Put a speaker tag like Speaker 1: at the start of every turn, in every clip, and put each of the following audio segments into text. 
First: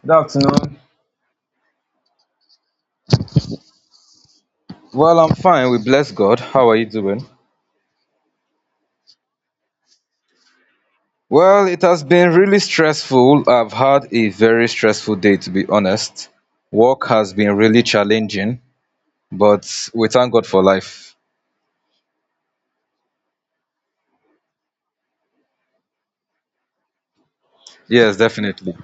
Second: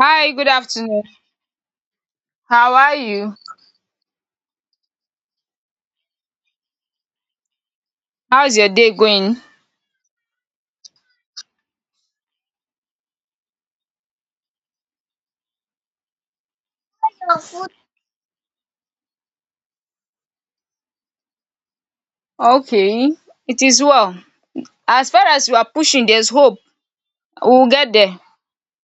Speaker 1: Good
Speaker 2: Hi, good
Speaker 1: afternoon.
Speaker 2: afternoon. How are you?
Speaker 1: Well, I'm fine. We bless God. How are you doing?
Speaker 2: How's your day going?
Speaker 1: Well, it has been really stressful. I've had a very stressful day, to be honest. Work has been really challenging, but we thank God for life.
Speaker 2: Okay, it is well. As far as you are pushing, there's hope. We will get
Speaker 1: Yes,
Speaker 2: there.
Speaker 1: definitely.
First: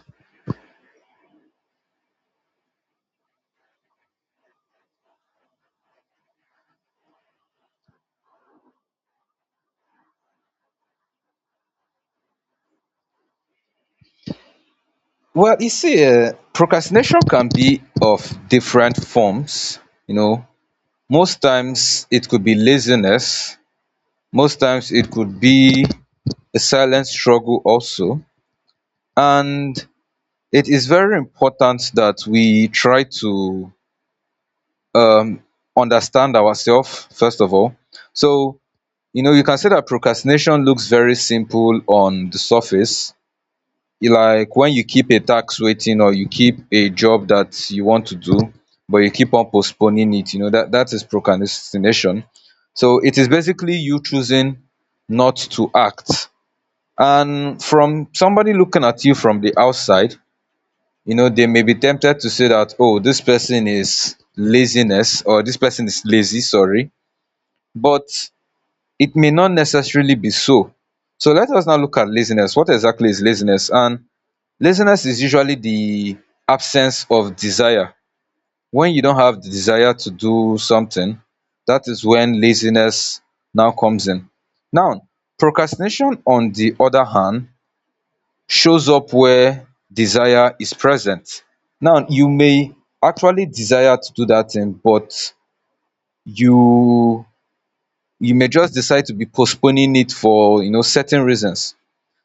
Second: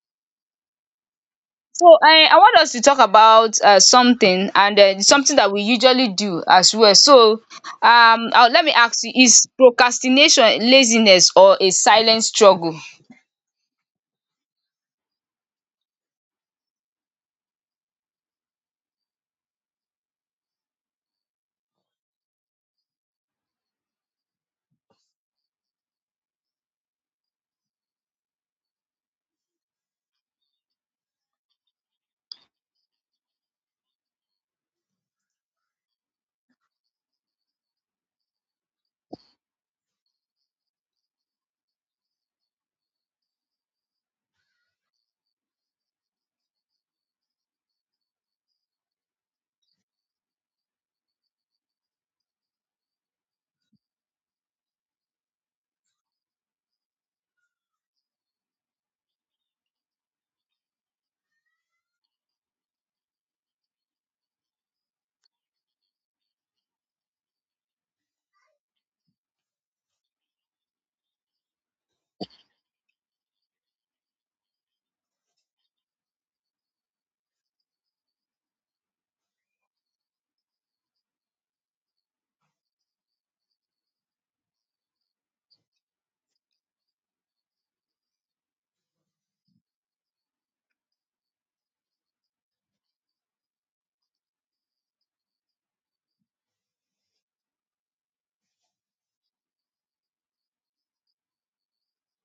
Speaker 2: So I want us to talk about something and something that we usually do as well. Let me ask you, is procrastination laziness or a silent struggle?
Speaker 1: Well, you see, procrastination can be of different forms. You know, most times it could be laziness, most times it could be a silent struggle, also. And it is very important that we try to um, understand ourselves first of all, so you know you can say that procrastination looks very simple on the surface, like when you keep a tax waiting or you keep a job that you want to do, but you keep on postponing it. You know that is procrastination. So it is basically you choosing not to act, and from somebody looking at you from the outside, you know, they may be tempted to say that, oh, this person is laziness, or this person is lazy, sorry, but it may not necessarily be so. So let us now look at laziness. What exactly is laziness? And laziness is usually the absence of desire. When you don't have the desire to do something, that is when laziness now comes in. Now procrastination, on the other hand, shows up where desire is present. Now you may actually desire to do that thing, but you you may just decide to be postponing it for, you know, certain reasons.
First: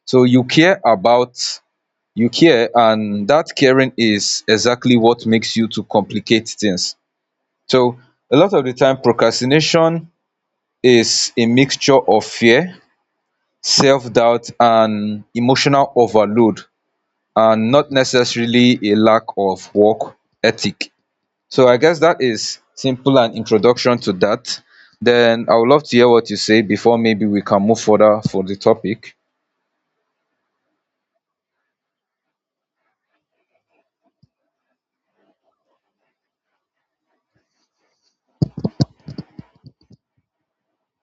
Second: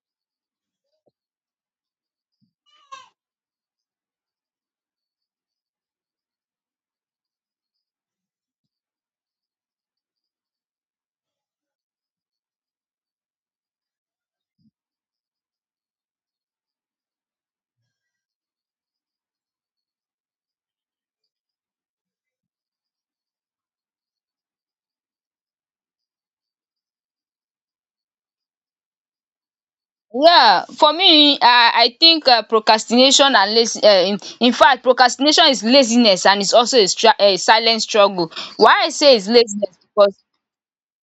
Speaker 1: So you care about, you care, and that caring is exactly what makes you to complicate things. So a lot of the time, procrastination is a mixture of fear, self-doubt and emotional overload, and not necessarily a lack of work ethic. So I guess that is simple an introduction to that. Then I would love to hear what you say before maybe we can move further for the topic.
Speaker 2: Yeah, for me, I think procrastination and lazy. In fact, procrastination is laziness and it's also a silent struggle. Why I say it's laziness, because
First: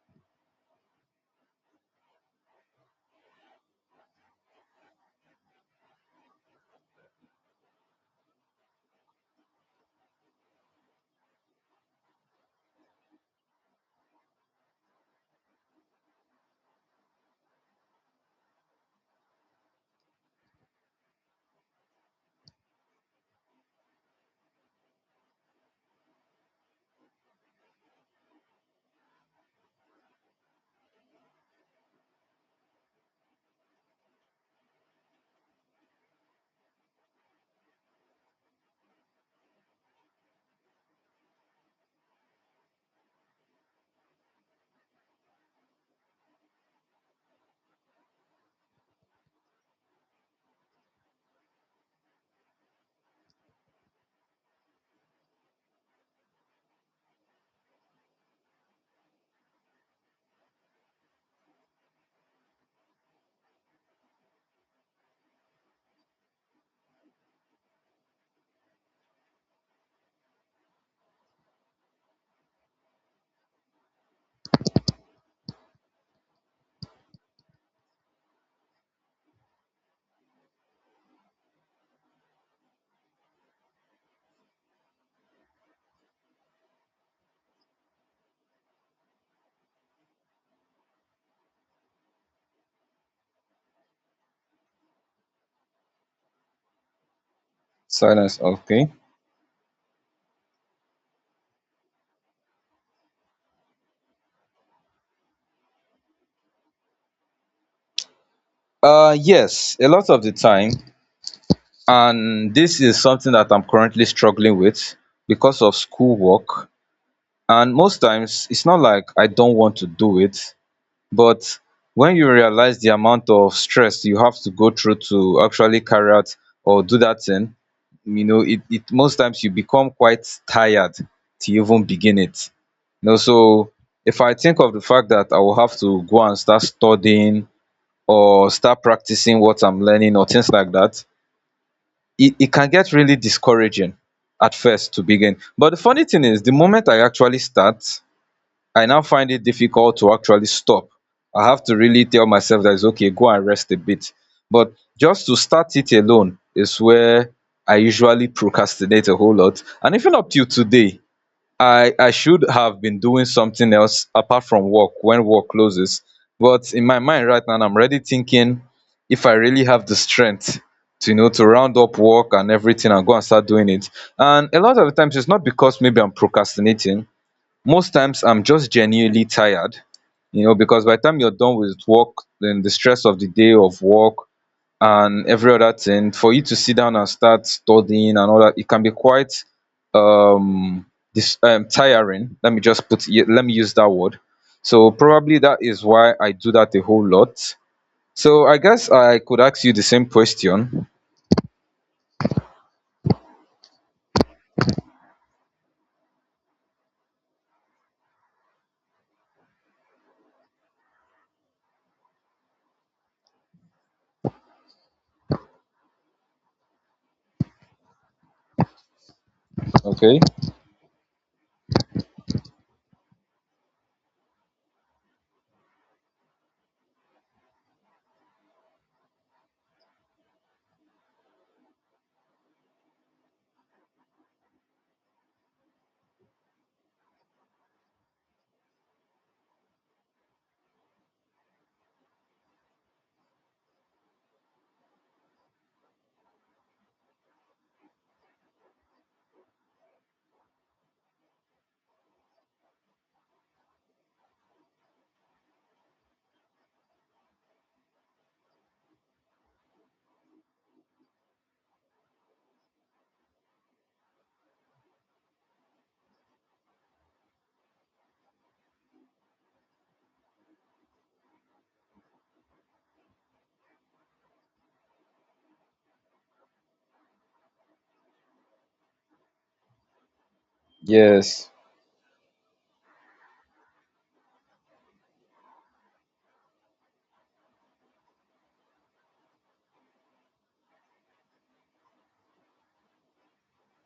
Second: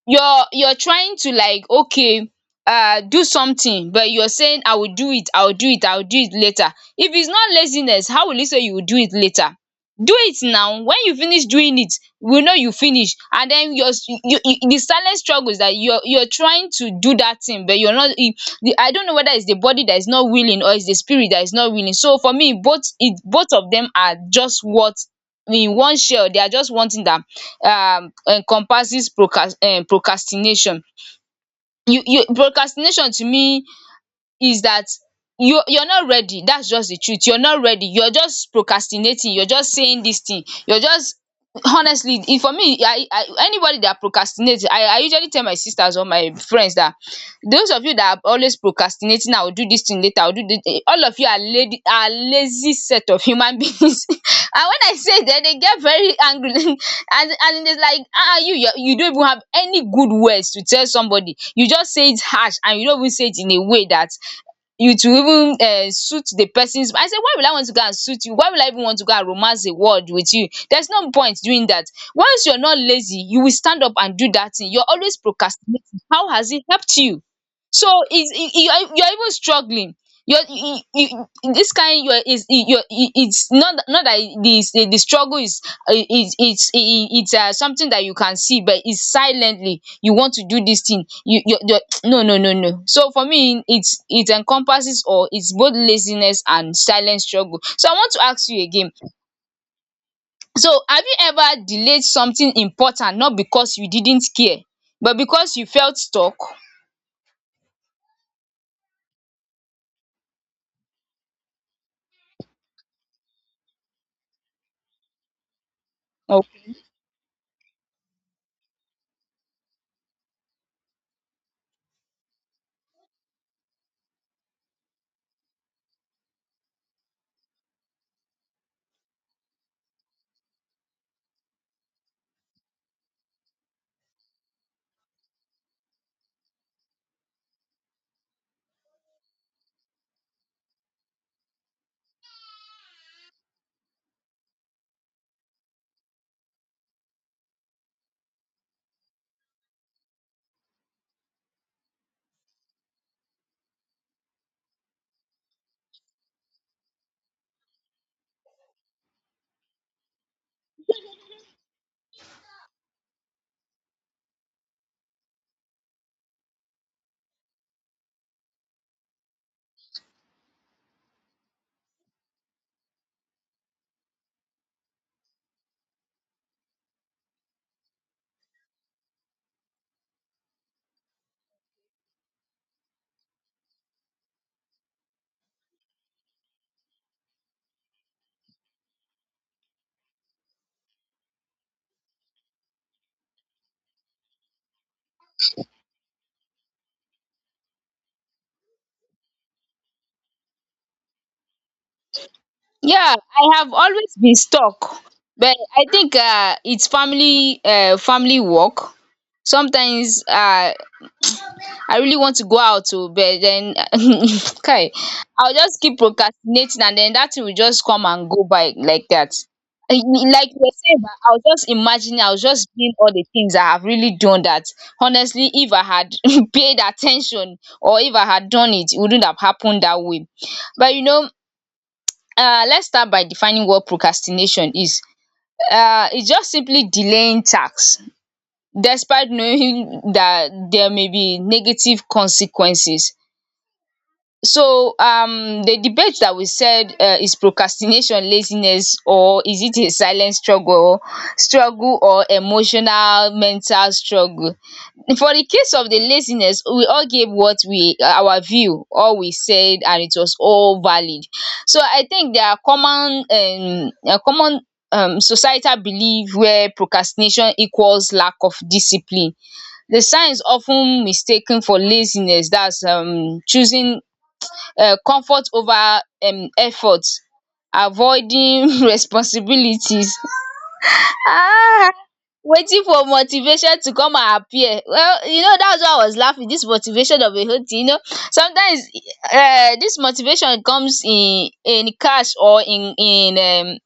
Speaker 2: you're trying to, like, okay, do something, but you're saying I will do it, I will do it, I will do it later. If it's not laziness, how will you say you will do it later? Do it now. When you finish doing it, we know you finish, and then you, the silent struggle is that you're trying to do that thing, but you're not I don't know whether it's the body that is not willing or it's the spirit that is not willing. So for me, both of them are just what, in one shell, they are just wanting that encompasses procrastination. You Procrastination to me is that you're not ready. That's just the truth. You're not ready. You're just procrastinating. You're just saying this thing. You're just honestly e for me I anybody that procrastinates, I usually tell my sisters or my friends that those of you that are always procrastinating, I will do this thing later, I will do this, all of you are lady are lazy set of human beings. And when I say that, they get very angry and it's like, ah, you don't even have any good words to tell somebody. You just say it harsh, and you don't even say it in a way that you to even suit the persons. I say, why will I want to go and suit you? Why will I even want to go and romance a word with you? There's no point doing that. Once you're not lazy, you will stand up and do that thing. You're always procrastinating. How has it helped you? So it's you're even struggling. You're, you- this kind you're, is you're, It's not, not that the struggle is, it's something that you can see, but it's silently you want to do this thing. No, no, no, no. So for me, it encompasses, or it's both laziness and silent struggle. So I want to
Speaker 1: Silence,
Speaker 2: ask you again,
Speaker 1: okay.
Speaker 2: so have you ever delayed something important, not because you didn't care, but because you felt stuck?
Speaker 1: Yes, a lot of the time, and this is something that I'm currently struggling with because of schoolwork. And most times it's not like I don't want to do it, but when you realise the amount of stress you have to go through to actually carry out or do that thing, you know, it most times you become quite tired to even begin it, you know. So if I think of the fact that I will have to go and start studying or start practicing what I'm learning or things like that, it can get really discouraging at first to begin, but the funny thing is the moment I actually start, I now find it difficult to actually stop. I have to really tell myself that it's okay, go and rest a bit. But just to start it alone is where I usually procrastinate a whole lot. And even up till today, I should have been doing something else apart from work when work closes, but in my mind right now I'm already thinking if I really have the strength to, you know, to round up work and everything and go and start doing it. And a lot of the times, it's not because maybe I'm procrastinating. Most times I'm just genuinely tired, you know, because by the time you're done with work, then the stress of the day of work and every other thing, for you to sit down and start studying and all that, it can be quite, um this tiring, let me just put it, let me use that word. So probably that is why I do that a whole lot. So I guess I could ask you the same question.
Speaker 2: Yeah, I have always been stuck, but I think it's family work. Sometimes, I really want to go out to, but then okay, I'll just keep procrastinating, and then that thing will just come and go by like that. I
Speaker 1: Okay.
Speaker 2: mean, like you said, I was just imagining, I was just doing all the things I have really done that. Honestly, if I had paid attention, or if I had done it, it wouldn't have happened that way. But you know, let's start by defining what procrastination is. It's just simply delaying tasks despite knowing that there may be negative consequences. So the debate that we said is procrastination laziness or is it a silent struggle or emotional mental struggle. For the case of the laziness, we all gave what we, our view, all we said, and it was all valid. So I think there are common a common societal belief where procrastination equals lack of discipline. The signs of ten mistaken for laziness, that's choosing comfort over effort, avoiding responsibilities.
Speaker 1: yes
Speaker 2: Ah! Waiting for motivation to come and appear. Well, you know, that's why I was laughing. This motivation of a whole. You know, sometimes this motivation comes in cash or in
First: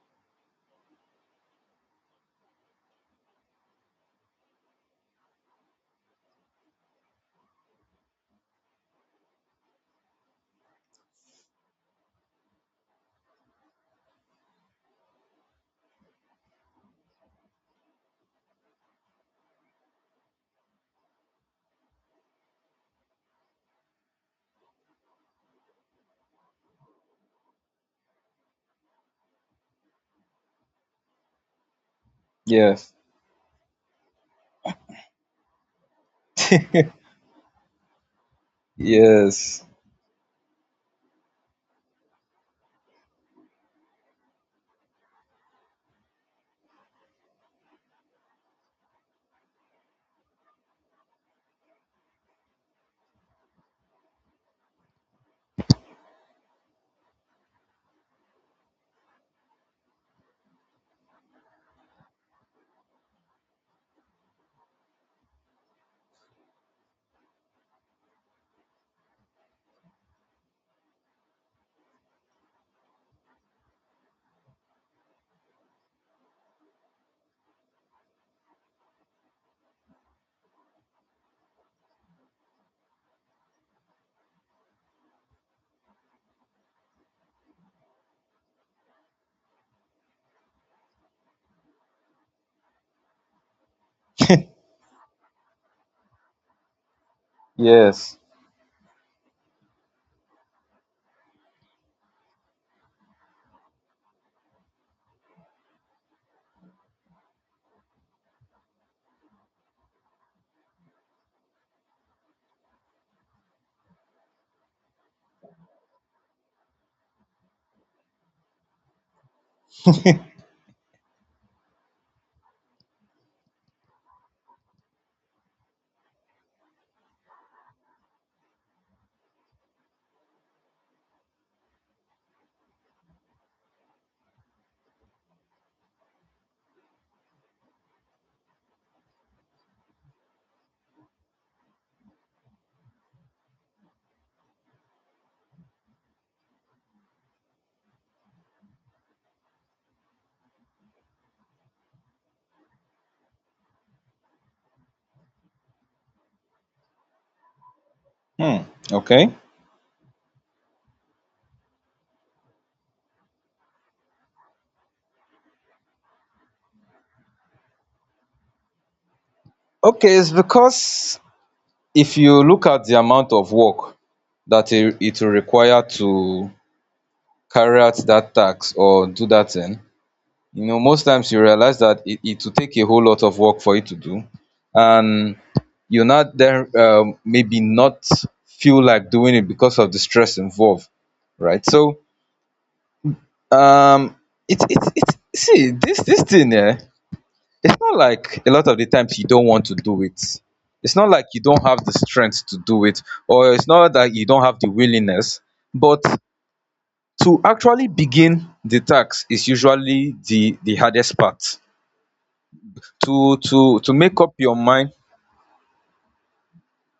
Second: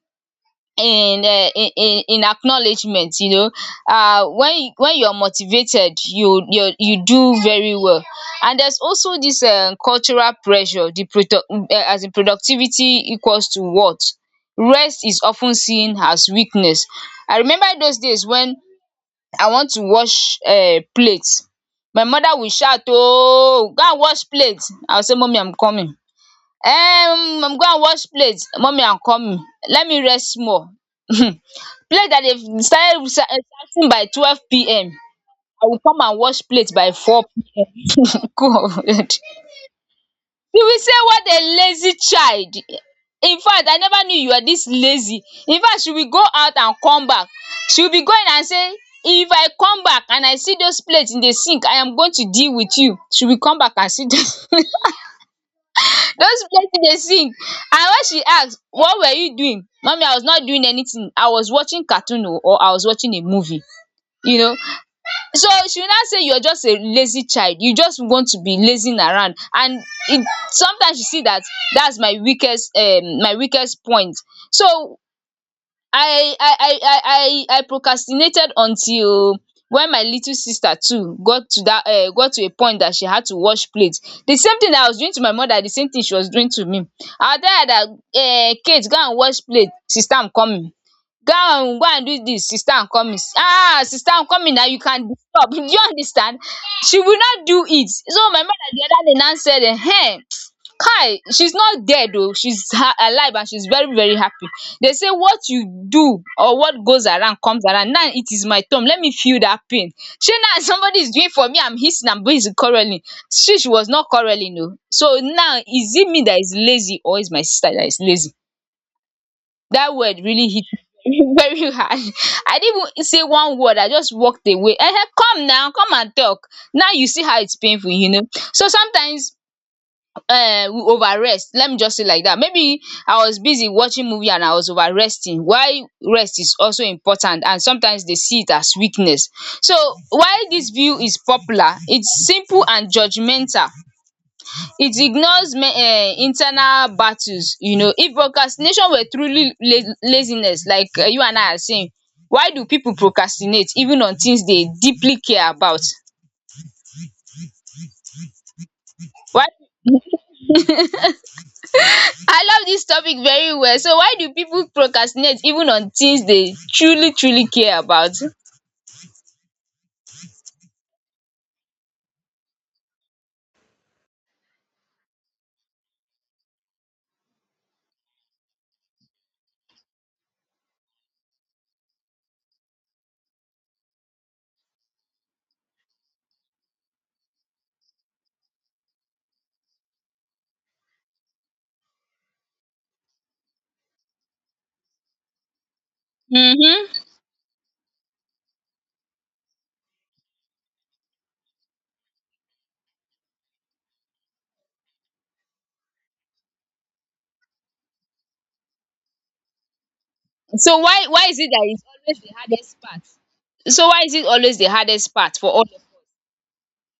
Speaker 2: in um in acknowledgement, you know. When when you are motivated, you do very well. And there's also this cultural pressure, the produ as in productivity equals to what? Rest is often seen as weakness. I remember those days when I want to wash plate, my mother will shout, "Oh, go and wash plates!" I will say, "Mommy, I'm coming, I'm going to wash plate." "Mommy, I'm coming, let me rest more." Plate that they've
Speaker 1: yes
Speaker 2: started reciting by 12 p.m., I will come and wash plate by 4 p.m. God,
Speaker 1: yes
Speaker 2: you will say, what a lazy child! In fact, I never knew you were this lazy. In fact, she will go out and come back. She will be going and say, if I come back and I see those plates in the sink, I am going to deal with you. She will come back and see those those plate in the sink. And when she asks, what were you doing, mommy? I was not doing anything, I was watching cartoon oo, or I was watching a movie. You know. So she will now say, you're just a lazy child. You just want to be lazing around. And it, sometimes you see that that's my weakest point. So I I I I I procrastinated until when my little sister too got to that got to a point that she had to wash plates. The same thing that I was doing to my mother, the same thing she was doing to me. I will tell her that, um, Kate, go and wash plate. Sister, I'm coming. Go and go and do this, Sister and Nkummi. Ah, Sister Nkummi, now you can disturb. Do you understand? She will not do it.
Speaker 1: yes
Speaker 2: So my mother the other day now said, eh, hey, Kai, she's not dead though. Alive and she's very, very happy. They say what you do, or what goes around comes around. Now it is my turn. Let me feel that pain. She now somebody is doing for me. I'm hissing and busy quarreling. She was not quarreling, no. So now, is it me that is lazy or is my sister that is lazy? That word really hit me very hard. I didn't even say one word. I just walked away. Ehen, come now, come and talk. Now you see how it's painful, you know. So sometimes we over rest. Let me just say like that. Maybe I was busy watching movie and I was over resting. Why rest is also important, and sometimes they see it as weakness. So why this view is popular, it's simple and judgemental. It ignores internal battles, you know. If procrastination were truly laziness, like, eh, you and I are saying, why do people procrastinate even on things they deeply care about?
Speaker 1: Hmm. Okay.
Speaker 2: Why, I love this topic very well. So why do people procrastinate even on things they truly, truly care about?
Speaker 1: Okay, it's because if you look at di amount of work that it will require to carry out dat task or do dat thing, you know, most times you realize that it will take a whole lot of work for you to do. And you now den, maybe not feel like doing it because of the stress involved, right? So um it see this thing here.
Speaker 2: Mhm.
Speaker 1: It's not like a lot of the times you don't want to do it. It's not like you don't have the strength to do it, or it's not that you don't have the willingness, but to actually begin the task is usually the
Speaker 2: So why
Speaker 1: hardest
Speaker 2: why is it
Speaker 1: part.
Speaker 2: that it's always the hardest part?
Speaker 1: To to
Speaker 2: So
Speaker 1: to
Speaker 2: why is
Speaker 1: make
Speaker 2: it
Speaker 1: up your
Speaker 2: always the
Speaker 1: mind,
Speaker 2: hardest part for all? Of?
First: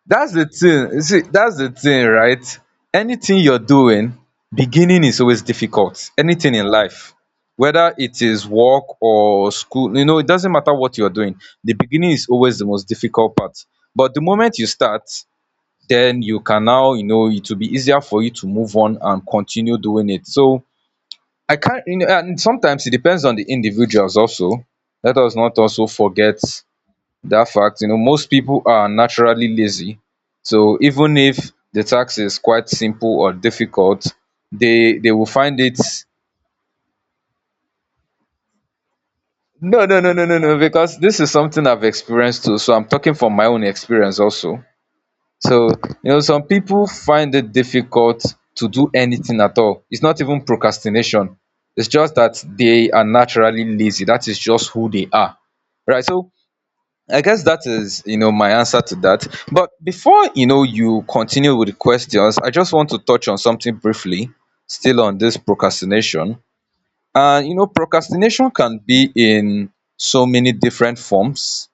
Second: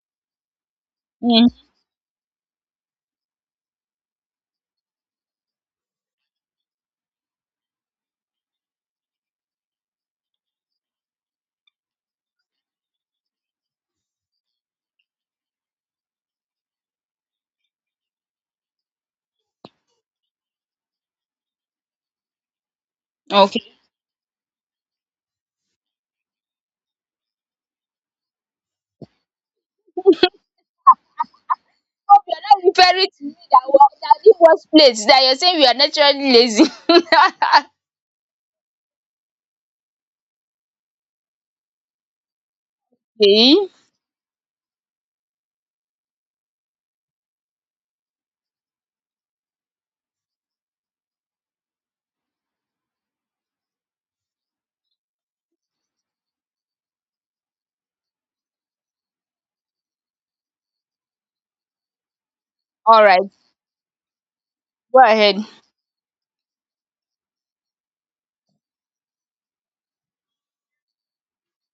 Speaker 1: that's the thing. You see, that's
Speaker 2: Mm.
Speaker 1: the thing, right? Anything you're doing, beginning is always difficult. Anything in life, whether it is work or school, you know, it doesn't matter what you're doing, the beginning is always the most difficult part. But the moment you start, then you can now, you know, it will be easier for you to move on and continue doing it. So I can't, you know, and sometimes it depends on the
Speaker 2: Okay.
Speaker 1: individuals also. Let us not also forget that fact. You know, most people are naturally lazy, so even if the task
Speaker 2: Hope you're
Speaker 1: is
Speaker 2: not
Speaker 1: quite
Speaker 2: referring
Speaker 1: simple
Speaker 2: to
Speaker 1: or
Speaker 2: me that
Speaker 1: difficult,
Speaker 2: that leave workplace,
Speaker 1: they
Speaker 2: that
Speaker 1: will
Speaker 2: you're saying
Speaker 1: find
Speaker 2: we are
Speaker 1: it.
Speaker 2: naturally lazy.
Speaker 1: No, no, no, no, no, no, because this is something I've experienced too, so I'm talking from my own
Speaker 2: Okay.
Speaker 1: experience also. So you know, some people find it difficult to do anything at all. It's not even procrastination, it's just that they are naturally lazy. That is just who they are, right? So I guess that is, you know, my answer to that. But before, you know, you continue with the questions, I just want to
Speaker 2: All right.
Speaker 1: touch on something briefly,
Speaker 2: Go
Speaker 1: still on this
Speaker 2: ahead.
Speaker 1: procrastination. And, you know, procrastination can be in so many different forms.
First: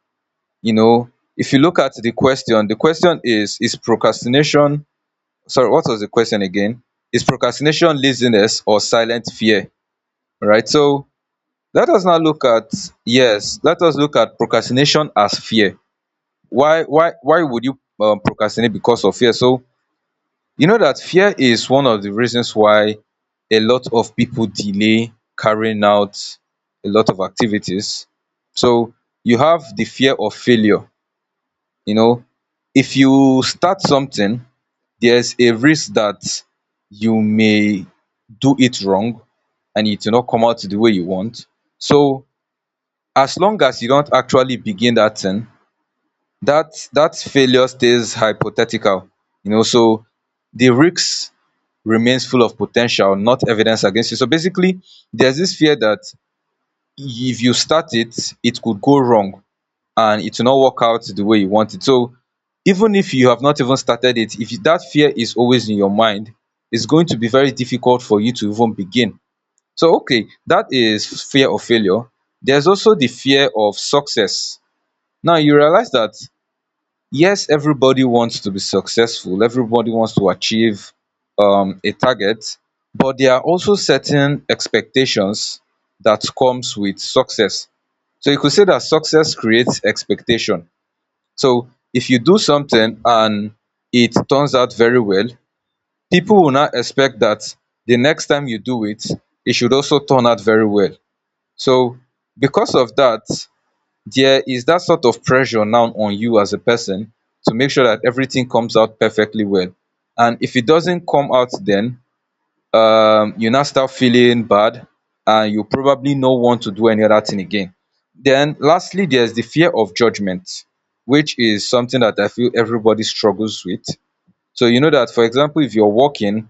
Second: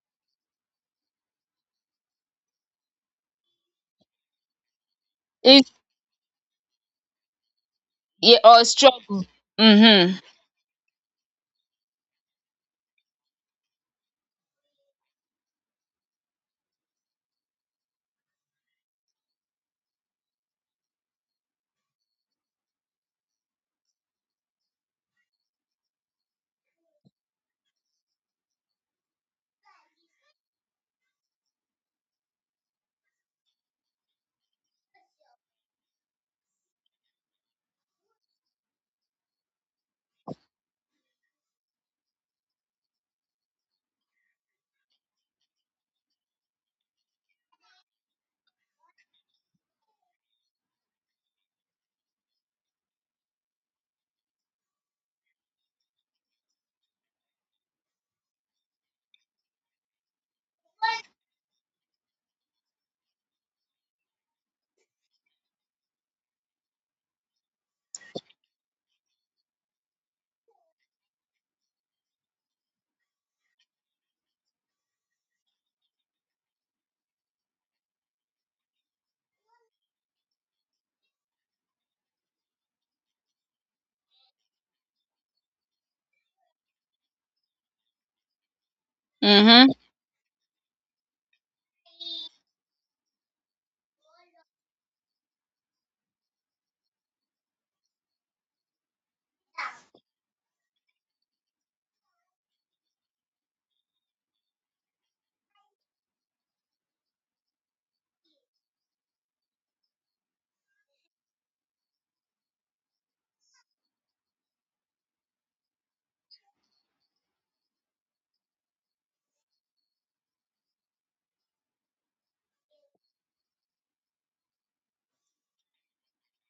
Speaker 1: You know, if you look at the question is procrastination, sorry,
Speaker 2: If,
Speaker 1: what was the question again? Is procrastination
Speaker 2: yeah,
Speaker 1: laziness
Speaker 2: or
Speaker 1: or
Speaker 2: struggle.
Speaker 1: silent fear?
Speaker 2: Mm-hmm.
Speaker 1: All right. So let us now look at, yes, let us look at procrastination as fear. Why would you, procrastinate because of fear? So you know that fear is one of the reasons why a lot of people delay carrying out a lot of activities. So you have the fear of failure. You know, if you start something, there's a risk that you may do it wrong and it will not come out the way you want. So as long as you don't actually begin that thing, that failure stays hypothetical, you know. So the risk remains full of potential, not evidence against you. So basically, there's this fear that if you start it, it could go wrong and it will not work out the way you want it. So even if you have not even started it, if that fear is always in your mind, it's going to be very difficult for you to even begin. So okay, that is fear of failure. There's also the fear of success. Now you realize that, yes, everybody wants to be successful, everybody wants to achieve a target, but there are also certain expectations that comes with success. So you could say that success
Speaker 2: Mm-hmm.
Speaker 1: creates expectation. So if you do something and it turns out very well, people will not expect that the next time you do it, it should also turn out very well. So because of that, there is that sort of pressure now on you as a person to make sure that everything comes out perfectly well, and if it doesn't come out, then you now start feeling bad and you probably no want to do any other thing again. Then lastly, there's the fear of judgment, which is something that I feel everybody struggles with. So you know that, for example, if you're working,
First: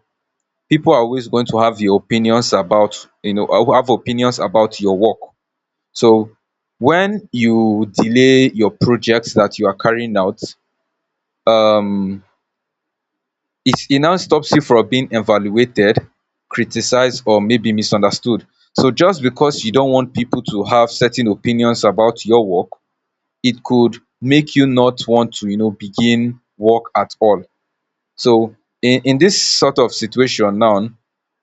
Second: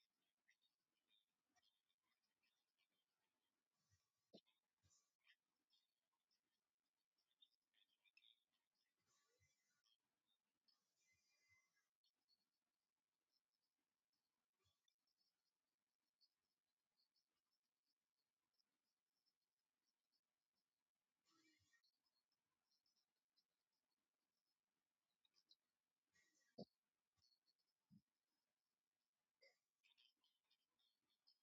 Speaker 1: people are always going to have your opinions about, you know, have opinions about your work. So when you delay your projects that you are carrying out, um, it now stops you from being evaluated, criticized, or maybe misunderstood. So just because you don't want people to have certain opinions about your work, it could make you not want to, you know, begin work at all. So in this sort of situation now,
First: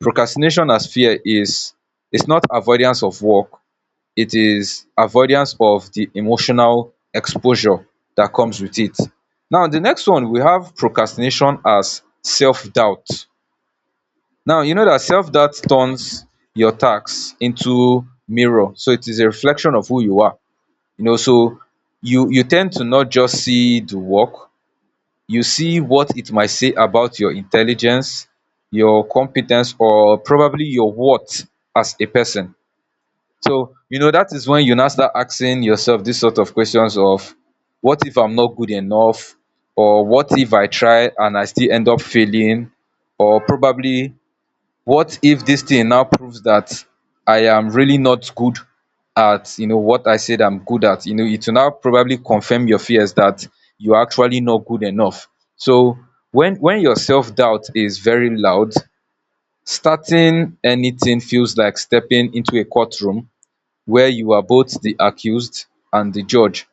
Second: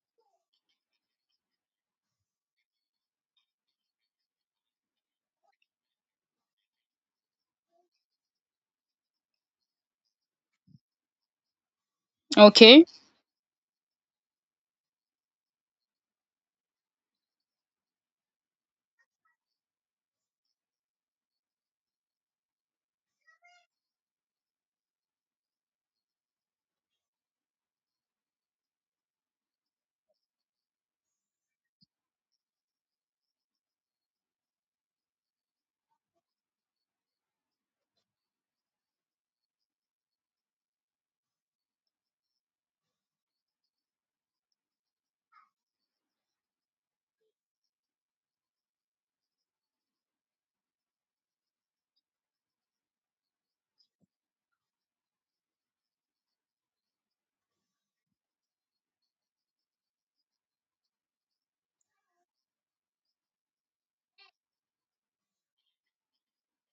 Speaker 1: procrastination as fear is, it's not avoidance of work, it is avoidance of the emotional exposure that comes with it. Now the next one we have procrastination as
Speaker 2: Okay.
Speaker 1: self-doubt. Now you know that self-doubt turns your tasks into mirror. So it is a reflection of who you are. You know, so you tend to not just see the work, you see what it might say about your intelligence, your competence, or probably your worth as a person. So, you know, that is when you now start asking yourself these sort of questions of, what if I'm not good enough? Or what if I try and I still end up failing? Or probably, what if this thing now proves that I am really not good at, you know, what I said I'm good at? You know, it will now probably confirm your fears that you're actually not good enough. So when your self-doubt is very loud, starting anything feels like stepping into a courtroom where you are both the accused and the judge.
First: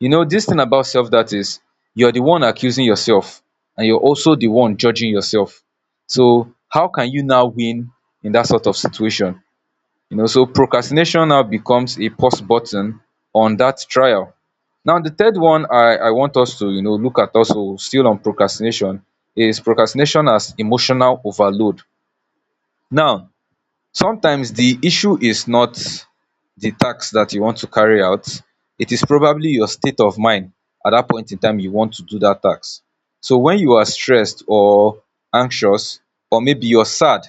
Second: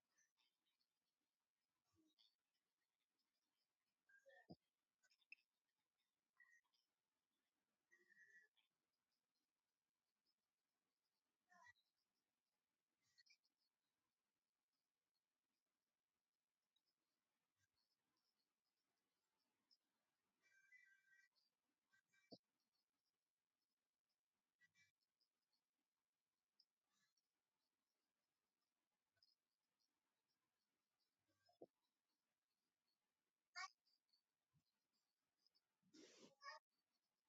Speaker 1: You know, this thing about self, that is, you're the one accusing yourself and you're also the one judging yourself. So how can you now win in that sort of situation? You know, so procrastination now becomes a pause button on that trial. Now, the third one I want us to, you know, look at, also still on procrastination, is procrastination as emotional overload. Now, sometimes the issue is not the task that you want to carry out, it is probably your state of mind at that point in time you want to do that task. So when you are stressed or anxious, or maybe you're sad,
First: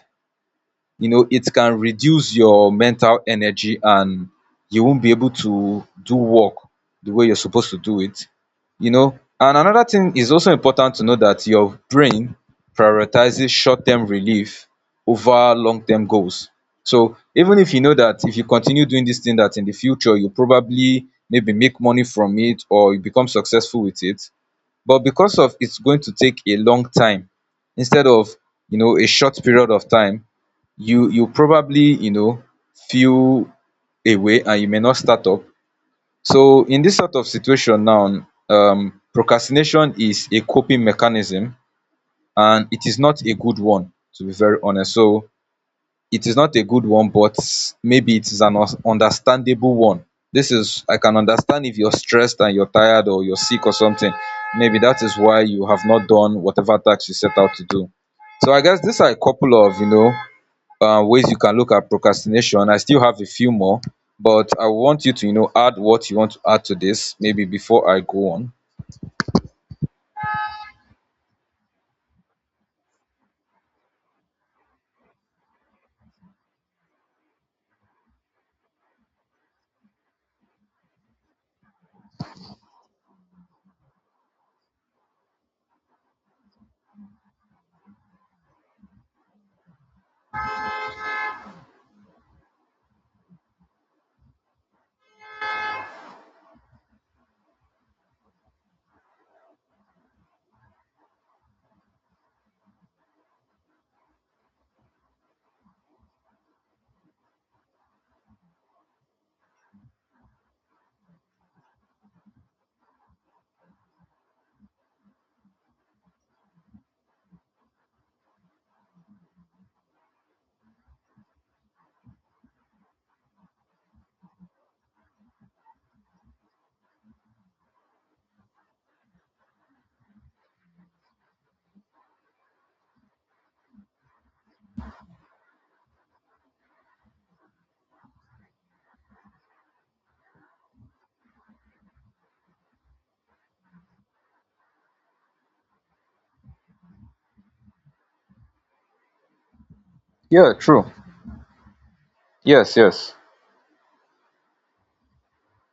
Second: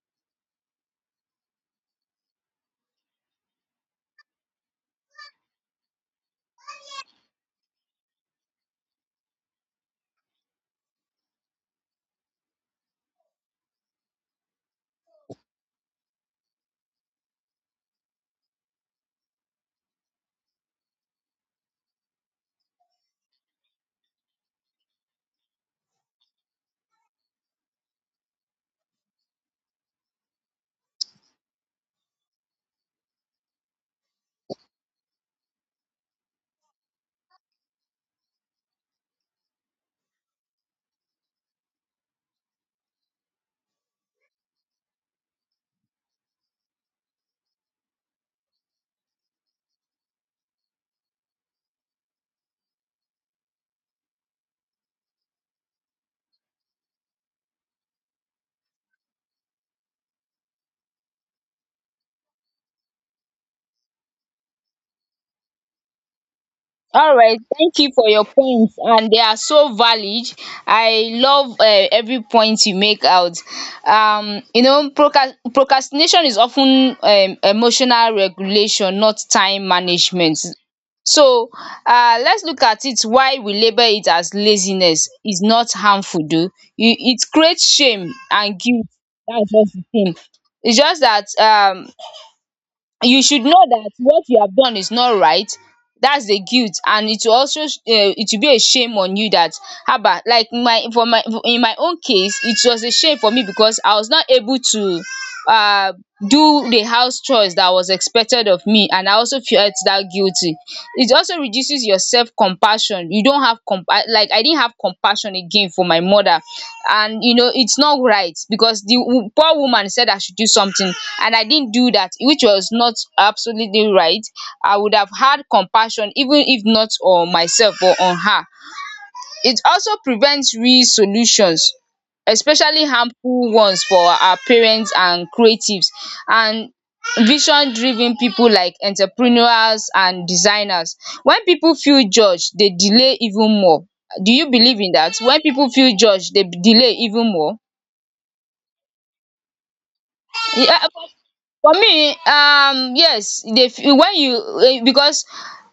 Speaker 1: you know, it can reduce your mental energy, and you won't be able to do work the way you're supposed to do it, you know. And another thing is also important to know, that your brain prioritizes short-term relief over long-term goals. So even if you know that if you continue doing this thing, that in the future you probably maybe make money from it or you become successful with it, but because of it's going to take a long time instead of, you know, a short period of time, you probably, you know, feel away, and you may not start up. So in this sort of situation now, procrastination is a coping mechanism, and it is not a good one, to be very honest. So it is not a good one, but maybe it is an understandable one. This is, I can understand if you're stressed and you're tired or you're sick or something, maybe that is why you have not done whatever task you set out to do. So I guess these are a couple of, you know, ways you can look at procrastination. I still have a few more, but I want you to, you know, add what you want to add to this
Speaker 2: All right,
Speaker 1: maybe
Speaker 2: thank
Speaker 1: before
Speaker 2: you
Speaker 1: I
Speaker 2: for your
Speaker 1: go on.
Speaker 2: points, and they are so valid. I love every point you make out. You know, procrastination is often emotional regulation, not time management. So, let's look at it. Why we label it as laziness is not harmful, though. You? It creates shame and guilt. That's just the thing. It's just that, you should know that what you have done is not right. That's the guilt. And it will also, it will be a shame on you that, haba, like my, for my, in my own case, it was a shame for me because I was not able to uh do the house chores that was expected of me, and I also felt that guilty. It also reduces your self compassion. You don't have comp, like I didn't have compassion again for my mother. And you know it's not right, because the poor woman said I should do something and I didn't do that, which was not absolutely right. I would have had compassion even if not on myself, or on her. It also prevents re-solutions, especially harmful ones, for our parents and creatives, and vision driven people like entrepreneurs and designers. When people feel judged, they delay even more. Do you believe in that? When people feel judged, they delay even more?
Speaker 1: Yeah,
Speaker 2: Yeah,
Speaker 1: true.
Speaker 2: for me
Speaker 1: Yes, yes.
Speaker 2: yes e dey when you because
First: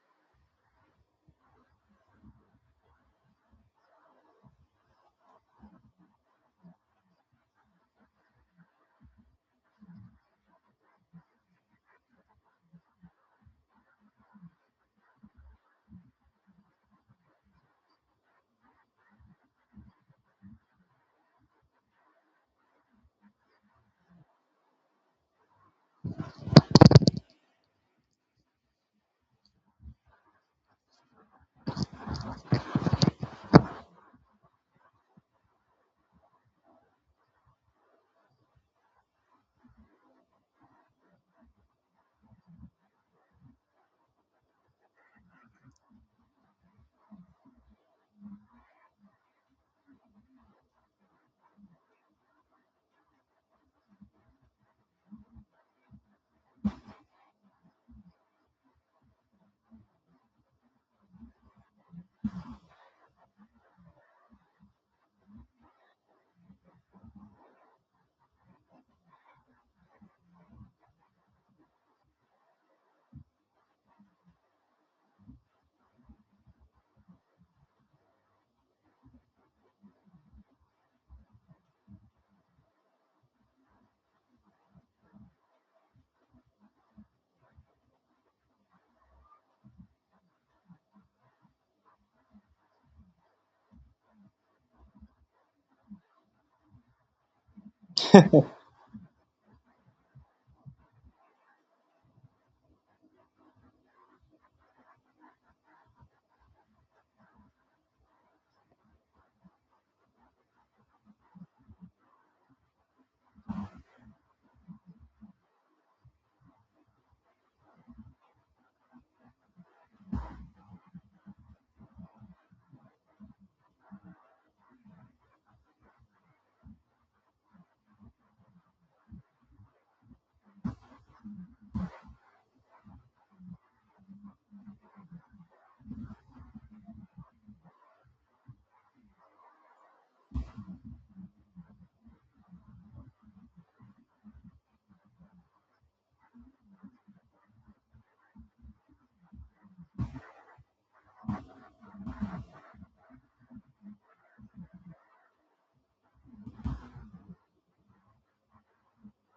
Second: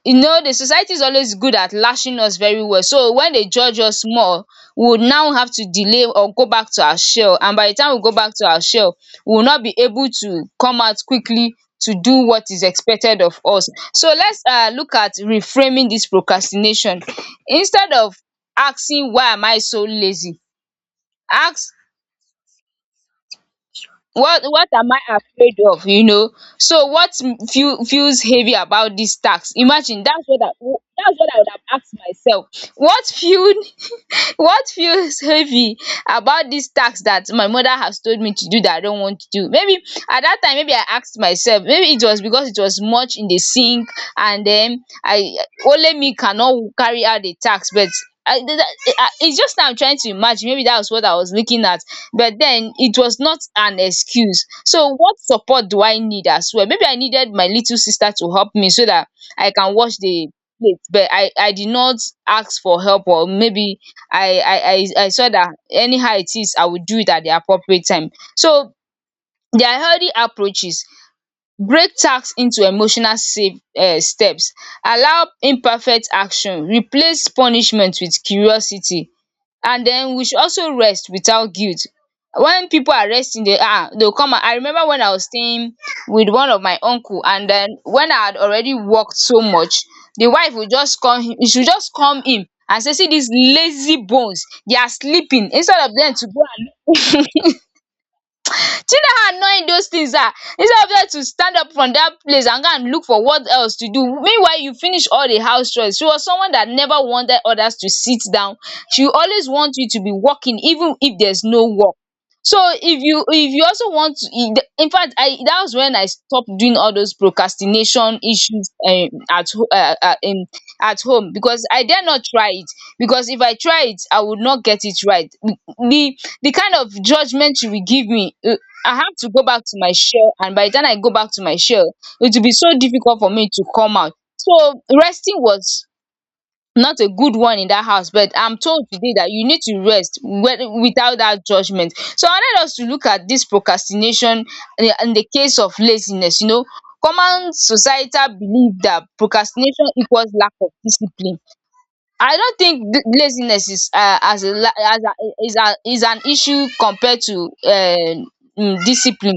Speaker 2: you know the society is always good at lashing us very well, so when dey judge us more, we would now have to delay or go back to our shell, and by the time we go back to our shell we will not be able to come out quickly to do what is expected of us. So let's look at reframing this procrastination. Instead of asking why am I so lazy, ask what am I afraid of? You know, so what feels heavy about this tax? Imagine, that's what I would have asked myself. what feel what feels heavy about this task that my mother has told me to do that I don't want to do? Maybe at that time, maybe I asked myself, maybe it was because it was much in the sink, and then I, only me, cannot carry out the task. But I th- th- I- it's just now I'm trying to imagine, maybe that was what I was looking at, but then it was not an excuse. So what support do I need as well? Maybe I needed my little sister to help me so that I can wash the plate, but I did not ask for help. Or maybe I saw that anyhow it is, I will do it at the appropriate time. So their healthy approaches: break tasks into emotional safe steps, allow imperfect action, replace punishment with curiosity, and then we should also rest without guilt. When people are resting, they they will come. I remember when I was staying with one of my uncle, and then when I had already worked so much, the wife would just come, she should just come in and say, see these lazy bones, they are sleeping instead of them to go and do. You know how annoying those things are. Instead of her to stand up from that place and go and look for what else to do, meanwhile you finish all the house chores. She was someone that never wanted others to sit down. She always want you to be working even if there's no work. So if you also want to, in fact I, that was when I stopped doing all those procrastination issues at home, because I dare not try it. Because if I try it I would not get it right. The kind of judgement she will give me, I have to go back to my shell, and by the time I go back to my shell it will be so difficult for me to come out. So resting was not a good one in that house, but I'm told today that you need to rest without that judgement. So I wanted us to look at this procrastination, in the case of laziness, you know. Common societal belief that procrastination equals lack of discipline. I don't think laziness is as a la as a is an issue compared to discipline.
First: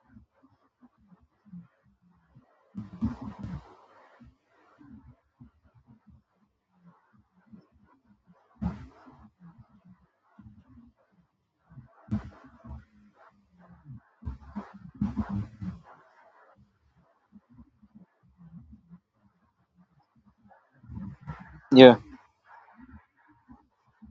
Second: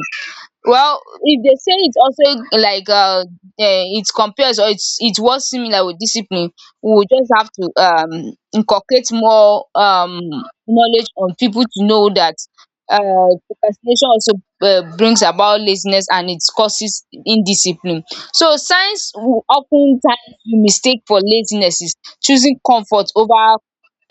Speaker 2: Well, if they say it's also like it compares, or it's, it was similar with discipline, we will just have to inculcate more knowledge on people to know that procrastination also brings about laziness and it causes indiscipline. So science will often times you mistake for laziness is
Speaker 1: Yeah.
Speaker 2: choosing comfort over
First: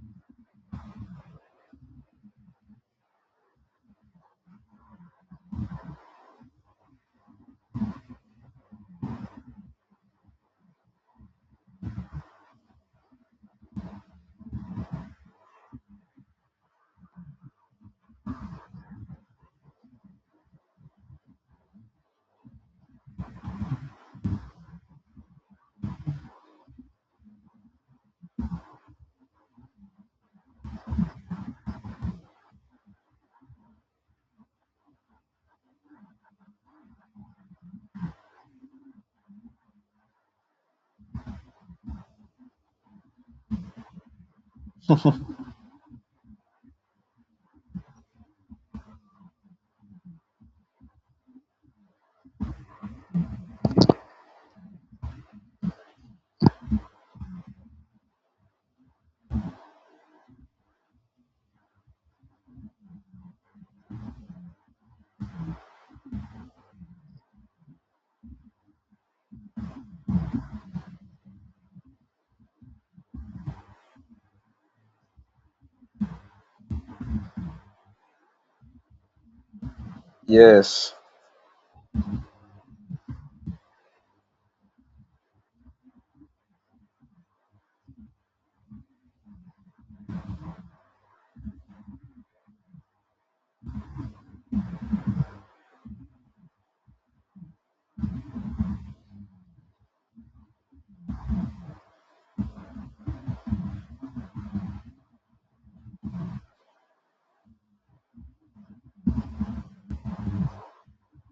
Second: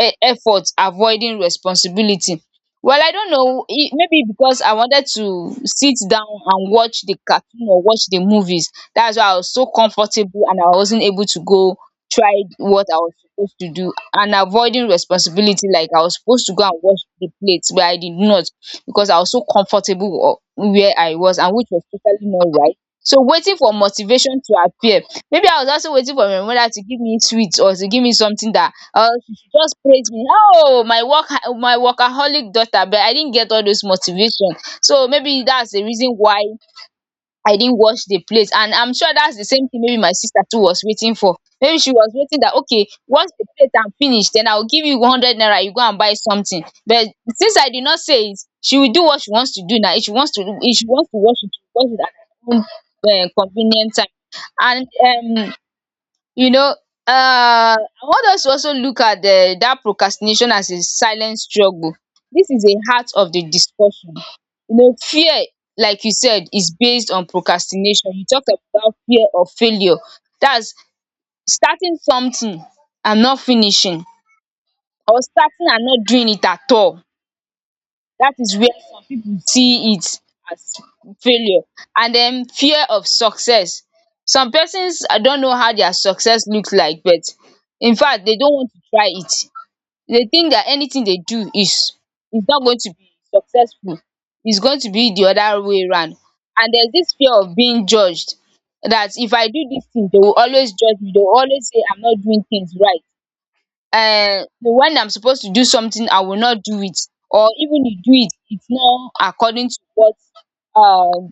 Speaker 2: effort, avoiding responsibility. Well, I don't know. It, maybe because I wanted to sit down and watch the cartoon or watch the movies, that's why I was so comfortable and I wasn't able to go try what I was supposed to do. And avoiding responsibility, like I was supposed to go and wash the plates, but I did not because I was so comfortable where I was, and which was totally not right. So waiting for motivation to appear. Maybe I was also waiting for my mother to give me sweets or to give me something, that I, just praise me, oh my work, my workaholic daughter, but I didn't get all those motivation. So maybe that's the reason why I didn't wash the plate, and I'm sure that's the same thing. Maybe my sister too was waiting for, maybe she was waiting that, okay, once the plate am finish then I will give you 100 naira, you go and buy something. But since I did not say it, she will do what she wants to do. Now if she wants to, if she wants to wash it, she will wash it at her own convenient time. And you know, I want us to also look at that procrastination as a silent struggle. This is a heart of the discussion. You know, fear, like you said, is based on procrastination. You talked about fear of failure. That's starting something and not finishing, or starting and not doing it at all. That is where some people see it as
Speaker 1: Yes.
Speaker 2: failure. And then fear of success. Some persons, I don't know how their success looks like, but in fact they don't want to try it. They think that anything they do is not going to be successful, it's going to be the other way round. And there's this fear of being judged, that if I do this thing they will always judge me, they will always say I'm not doing things right. When I'm supposed to do something I will not do it, or even if do it, it's not according to what uh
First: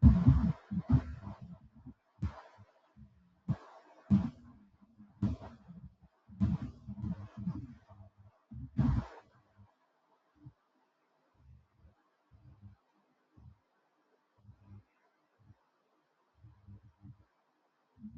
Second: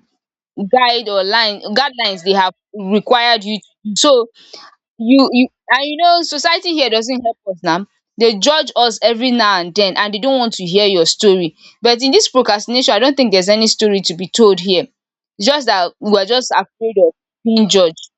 Speaker 2: guide or line guidelines they have required you to do. So you and you know, society here doesn't help us now. They judge us every now and then, and they don't want to hear your story. But in this procrastination I don't think there's any story to be told here. It's just that we are just afraid of being judged.